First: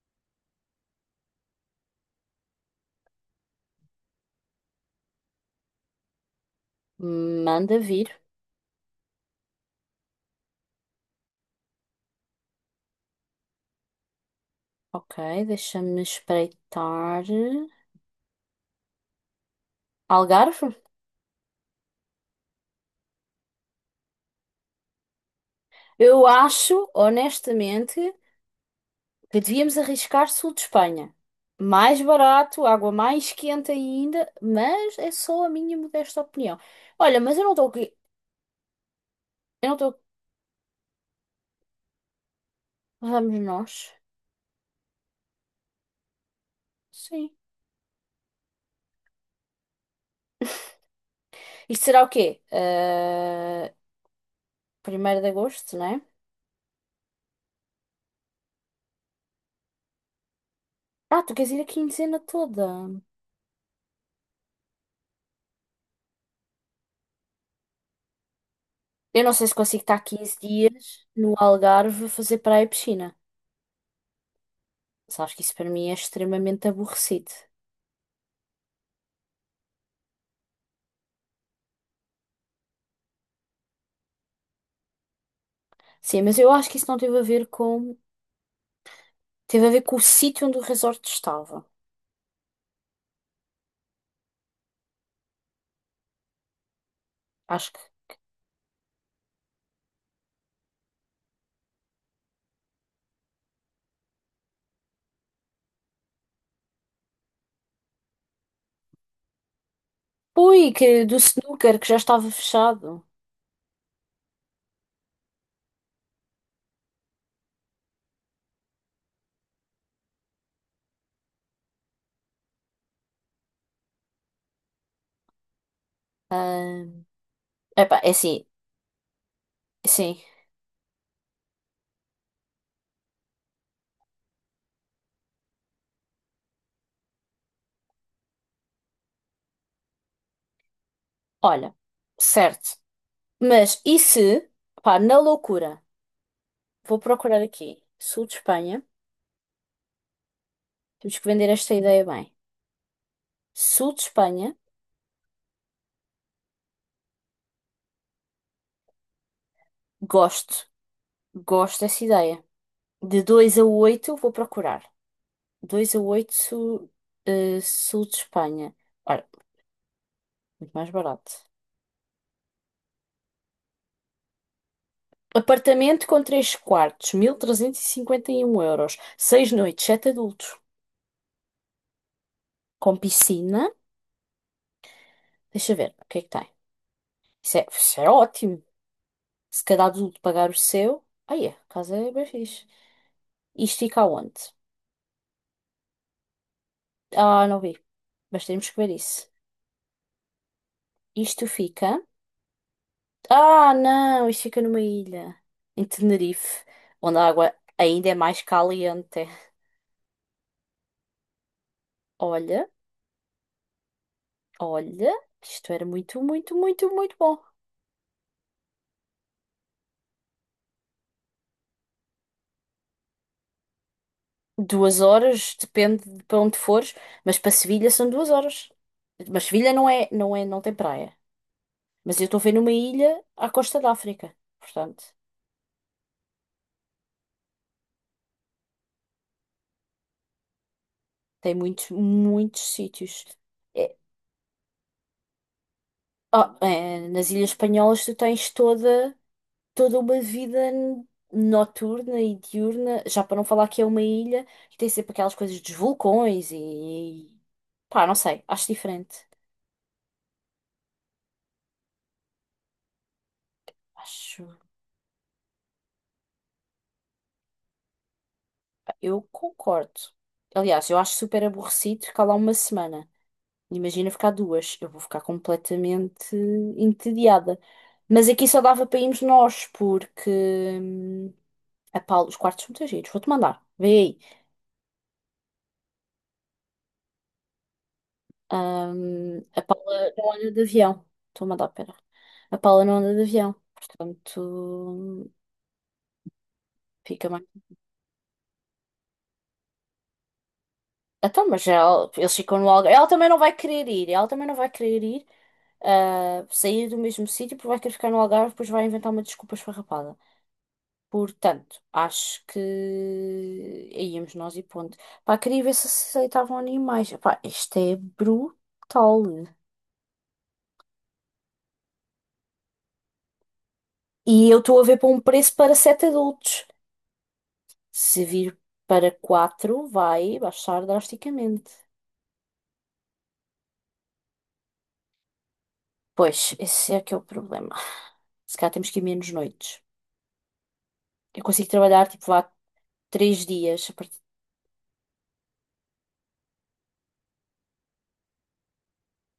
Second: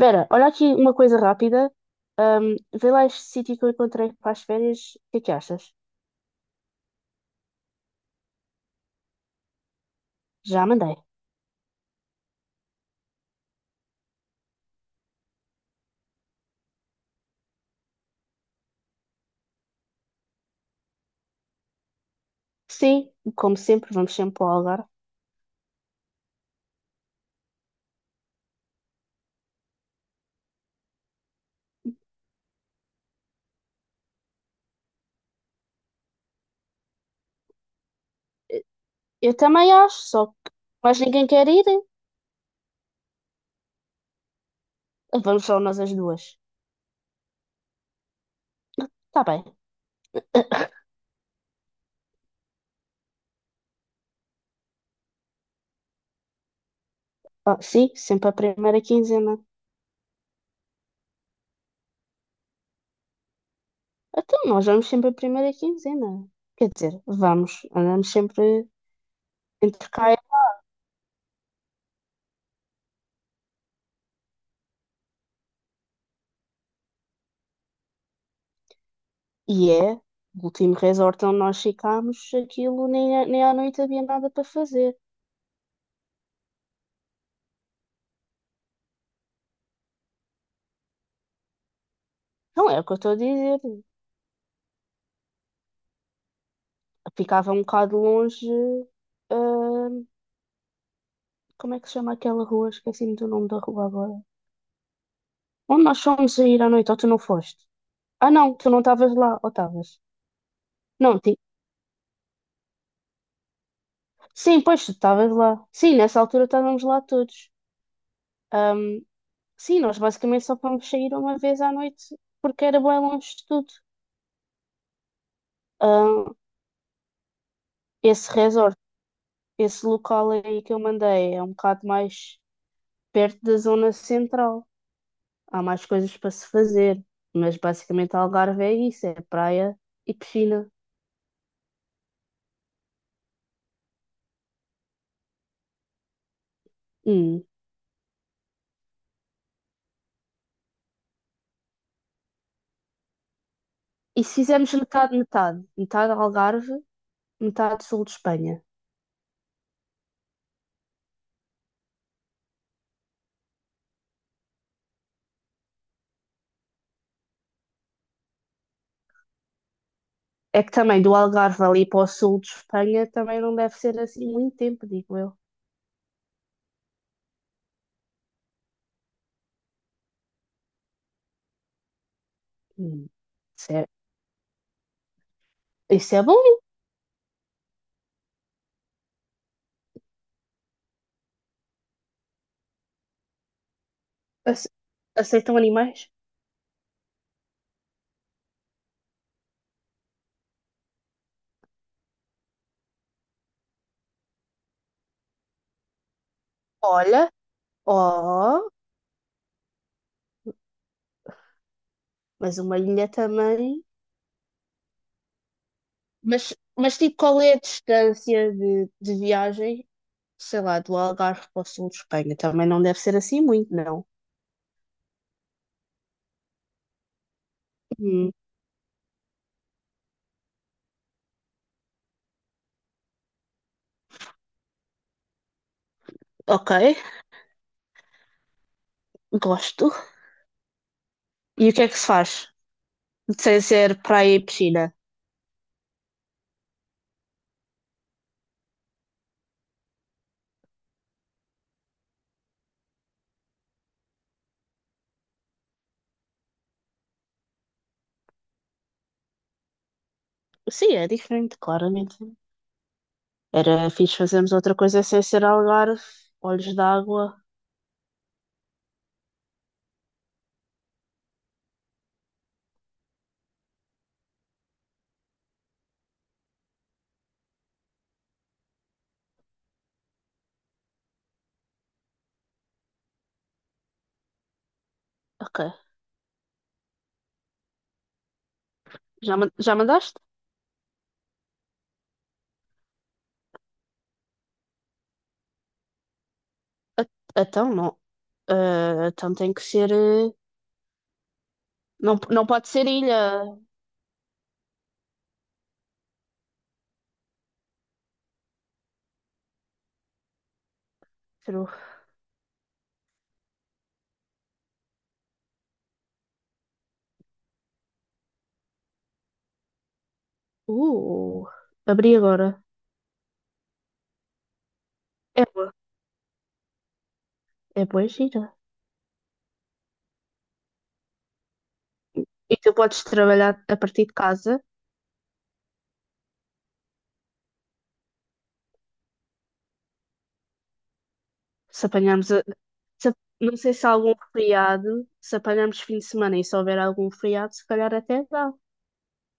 Vera, olha aqui uma coisa rápida. Ahm, Vê lá este sítio que eu encontrei para as férias. O que é que achas? Manda vir. Já mandei. Ok, deixa-me espreitar. Algarve? Sim, como sempre, vamos sempre para o Algarve. Eu acho, honestamente, que devíamos arriscar sul de Espanha. Mais barato, água mais quente ainda, mas é só a minha modesta opinião. Olha, mas eu não estou aqui. Eu Eu também não acho, estou. só que mais ninguém quer ir. Vamos nós? Vamos só nós as duas. Sim. Está bem. Isto será o quê? Ah, 1 de agosto, não é? Ah, sim, sempre a primeira quinzena. Ah, tu queres ir a quinzena toda. Então, nós vamos sempre a primeira quinzena. Quer dizer, andamos sempre Eu não sei se consigo entre estar cá 15 dias no Algarve a fazer praia e piscina. Sabes que isso para mim é extremamente aborrecido. e é. O último resort onde nós ficámos, aquilo nem, é, nem à noite havia nada para fazer. Sim, mas eu acho que isso não teve a ver com. Teve a ver com o sítio onde o resort estava. Não é o que eu estou a dizer. Ficava um Acho bocado que. longe. hum, Como é que se chama aquela rua? Esqueci-me do nome da rua agora. Onde nós fomos a ir à noite, ou tu não foste? Ah, não, tu não estavas lá, ou estavas? Ui, que do Não, ti... snooker que já estava fechado. Sim, pois tu estavas lá. Sim, nessa altura estávamos lá todos. Hum, sim, nós basicamente só fomos sair uma vez à noite porque era bem longe de tudo. Hum, Ah, epá, é Esse assim, resort, esse sim. local aí que eu mandei é um bocado mais perto da zona central. Há mais coisas para se fazer, mas basicamente Algarve é isso, é praia e piscina. Olha, certo. Mas e se, pá, na loucura, vou procurar Hum. aqui. Sul de Espanha. Temos que vender esta ideia bem. Sul de E se Espanha, fizermos metade, metade Algarve, metade sul de Espanha. gosto. Gosto dessa ideia. De 2 a 8 vou procurar. Dois a 8 sul de Espanha. Ora, É que muito mais também do barato. Algarve ali para o sul de Espanha também não deve ser assim muito tempo, digo eu. Apartamento com 3 quartos, mil trezentos e cinquenta e um euros. 6 noites, 7 adultos. Com Hum. piscina. Isso é, Deixa ver, o isso que é é que bom. tem? Isso é ótimo. Se cada adulto pagar o seu. Aí é, a casa é bem fixe. Isto fica aonde? Ace- Aceitam animais? Ah, não vi. Mas temos que ver isso. Isto fica. Ah, não, isto fica numa ilha. Em Tenerife, onde a Olha, água ainda é mais oh, caliente. mas Olha. uma ilha também. Olha, isto era muito, muito, Mas, muito, mas muito tipo, bom. qual é a distância de viagem, sei lá, do Algarve para o sul de Espanha. Também não deve ser assim muito, não. 2 horas, depende de para onde fores, mas para Sevilha são duas Hum, horas. Mas Sevilha não é, não é, não tem praia. Mas eu estou a ver numa ilha à costa da África. Portanto, ok, gosto. tem E o que é muitos, que se faz? muitos sítios. Sem É- ser praia e piscina? ah, é, nas Ilhas Espanholas tu tens toda uma vida noturna e diurna, já para não falar que é uma ilha, que tem sempre aquelas coisas dos vulcões e pá, não sei, acho diferente. Sim, é diferente, claramente. Era fixe fazermos Acho. outra coisa sem ser Algarve, olhos d'água. Eu concordo. Aliás, eu acho super aborrecido ficar lá uma semana. Imagina ficar duas. Eu vou ficar completamente entediada. Mas aqui só dava para irmos nós, porque hum, a Paula, os quartos são muito giros. Vou-te mandar. Vê aí. Ok. Já, man- A já Paula mandaste? não anda de avião. Estou a mandar, pera. A Paula não anda de avião. Portanto, Ah, fica mais. então, não. Ah, então tem que ser. Então, mas ela, Não, eles não ficam pode no ser Algarve. Ela também não vai ilha. querer ir. Ela também não vai querer ir, ah, sair do mesmo sítio, porque vai querer ficar no Algarve, depois vai inventar uma desculpa esfarrapada. Peru. Portanto, acho que aí íamos nós e ponto. Pá, queria ver se aceitavam animais. Pá, isto é brutal. Uh, Abri agora. E eu estou a ver para um É preço boa. para sete adultos. É boa Se gira. vir para quatro, vai baixar drasticamente. E tu podes trabalhar a partir de casa. Pois, esse é que é o problema. Se calhar temos que ir menos noites. Eu consigo Se trabalhar tipo apanharmos, vá a- se- a- Três Não sei dias. se há algum feriado, se apanharmos fim de semana e se houver algum feriado, se calhar até dá.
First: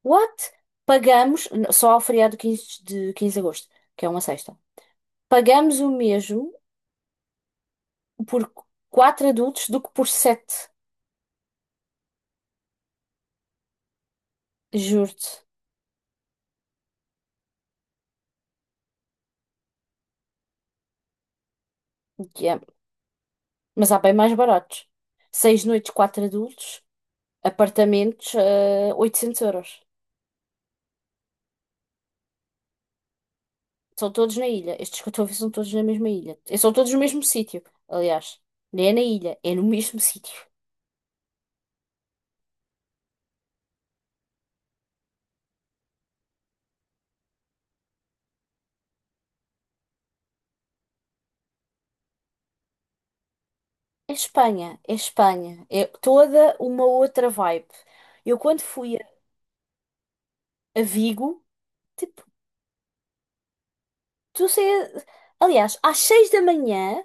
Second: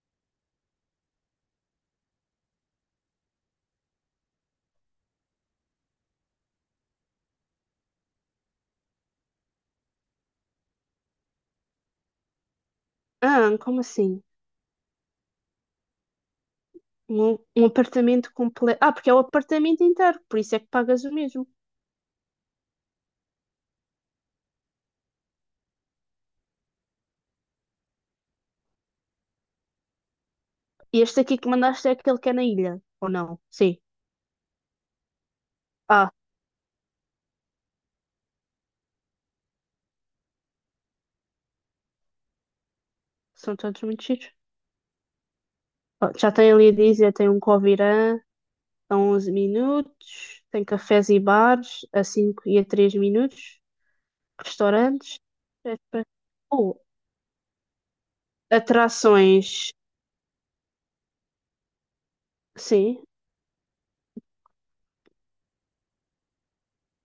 What? Pagamos, só ao feriado quinze de agosto, que é uma sexta. Pagamos o mesmo por quatro adultos do que por sete. Ah, como assim? Juro-te. Um apartamento completo. Ah, porque é o apartamento inteiro, por isso é que pagas o mesmo. Yeah. Mas há bem mais baratos. 6 noites, quatro adultos, apartamentos, 800 euros. E este aqui que mandaste é aquele que é na ilha, ou não? Sim. São todos na ilha. Estes que eu estou a ver são todos na mesma Ah, ilha. E são todos no mesmo sítio, aliás. Nem é na ilha, é no mesmo sítio. são todos muito chiques. Ó, já tem ali a dizer, tem um Covirã a 11 minutos, tem cafés e bares a 5 e a 3 minutos, É Espanha, é restaurantes, Espanha. É etc. toda Oh, uma outra vibe. Eu quando fui atrações, a Vigo, tipo, sim, tu sei, aliás, às 6 da manhã,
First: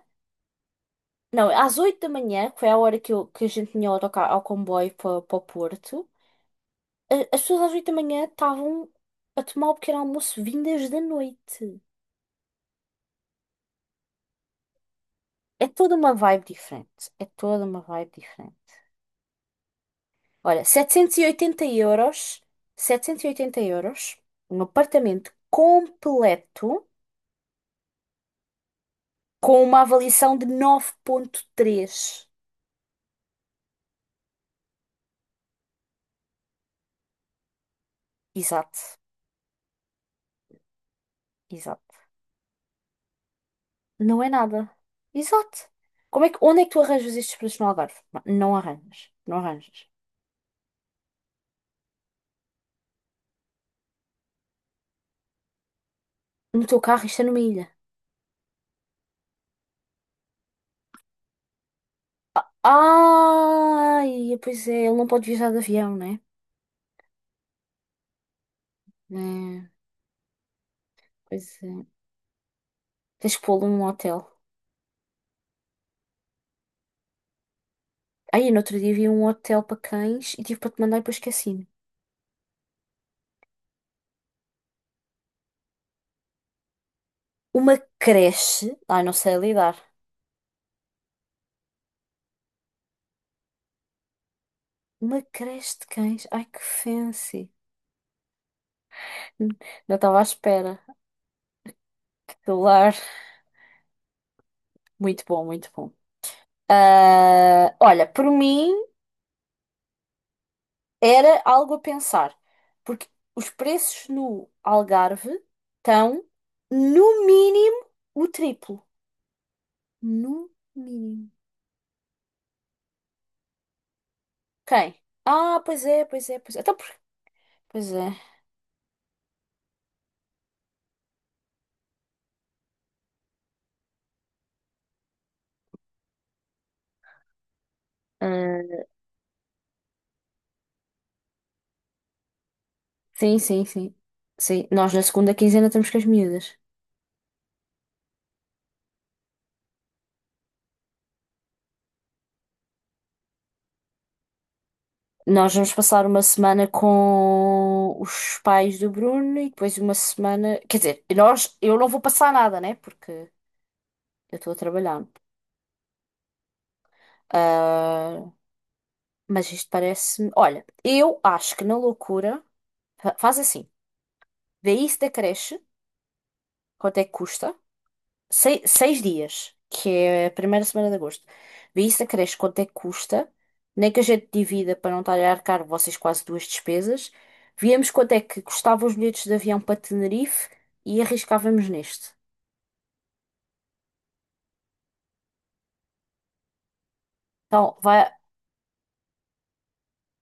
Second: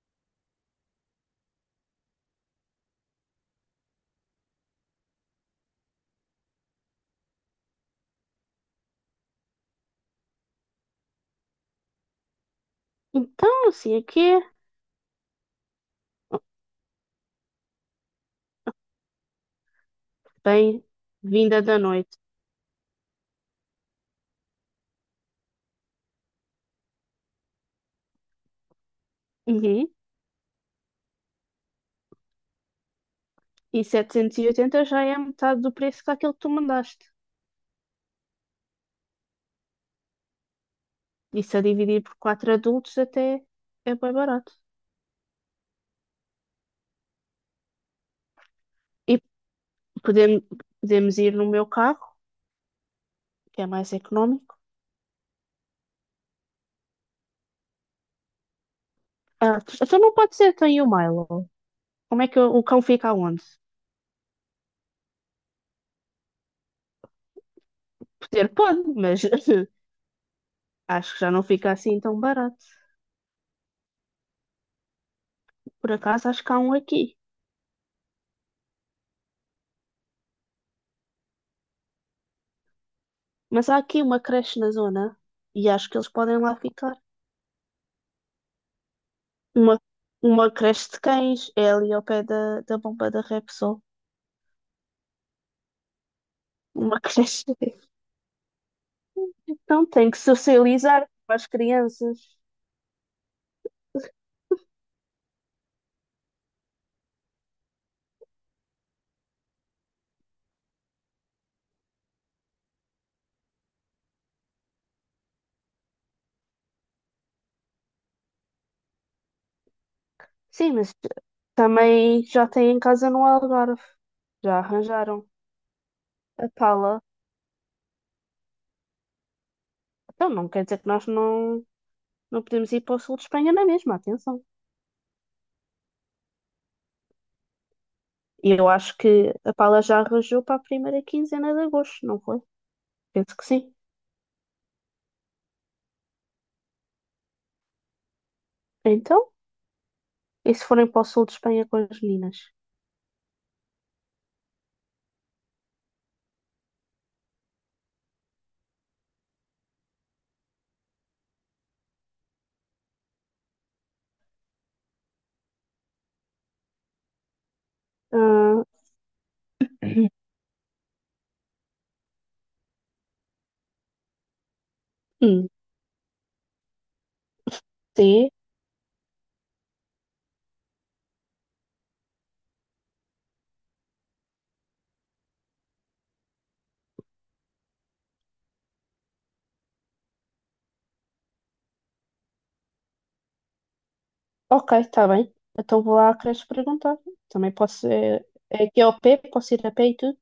não, às 8 da manhã, que foi a hora que a gente tinha o autocarro ao comboio para o Porto, as pessoas às 8 da manhã estavam a tomar o pequeno almoço vindas da noite. então, assim, aqui é É toda uma vibe diferente. É toda uma vibe diferente. Olha, setecentos e bem-vinda oitenta da noite. euros, 780 euros, um apartamento completo com uma Uhum. avaliação de 9.3. E 780 já é metade do preço que aquele que tu mandaste. Exato, Isso a dividir exato. por quatro adultos até é bem Não é barato. nada. Exato. Como é que, onde é que tu arranjas estes preços no Algarve? Não arranjas. E Não arranjas. podemos, podemos ir no meu carro, que é mais económico. No teu carro, isto é numa ilha. Ah, então não pode ser, tem o Milo. Como é que o cão fica, onde? Ai, pois é, ele não pode viajar de avião, né? Poder pode, mas É, acho que já não pois fica é. assim tão barato. Tens que pô-lo num hotel. Por acaso acho que há um aqui. Aí, no outro dia vi um hotel para cães e tive para te mandar e depois esqueci-me. Mas há aqui uma creche na zona e acho que eles podem lá ficar. Uma creche. Ai, não sei Uma, lidar. uma creche de cães é ali ao pé da, da bomba da Repsol. Uma creche de cães. Ai, que Uma creche. fancy. Então Não tem estava que à espera. socializar com as crianças. Que lar. Muito bom, muito bom. Ah, olha, por mim. Era algo a pensar, porque os preços no Algarve estão, no mínimo, o triplo. No Sim, mas mínimo. também já tem em casa no Algarve. Já Quem? arranjaram Ah, pois é, pois é, a pois é. Então, pala. pois é. Então não quer dizer que nós não, não podemos ir para o sul de Espanha na mesma, atenção. E eu Ah, acho que a pala já arranjou para a primeira quinzena de agosto, não foi? Penso sim, que sim, sim. sim. Sim, nós na segunda quinzena estamos com as miúdas. Então, e se forem para o sul de Espanha com as meninas? Nós vamos passar uma semana com os pais do Bruno e depois uma semana. Quer dizer, nós, eu não vou passar nada, né? Porque eu estou a trabalhar. Ah, Ah, mas isto parece-me. Olha, eu acho que na loucura. Faz assim. Vê isso da hum, creche. Quanto é que custa? sim, 6 dias, que é a primeira semana de agosto. Vê isso da creche. Quanto é que custa? Nem que a gente divida para não estar a arcar vocês quase duas despesas. Viemos quanto é que custavam os bilhetes de avião para Tenerife e arriscávamos neste. ok, está bem. Então vou lá à creche perguntar. Também Então, posso. vai, É, é aqui ao pé, posso ir a pé e tudo?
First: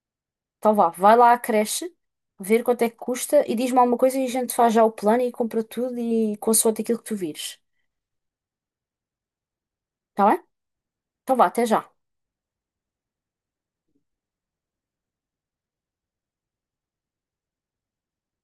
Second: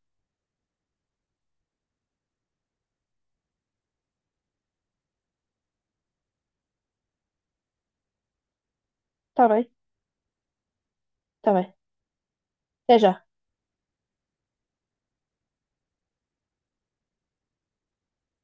então vá, vai lá à creche, ver quanto é que custa e diz-me alguma coisa e a gente faz já o plano e compra tudo e consoante aquilo que tu vires. Está bem, Tá bem? Então vá, está até bem. já. Até já.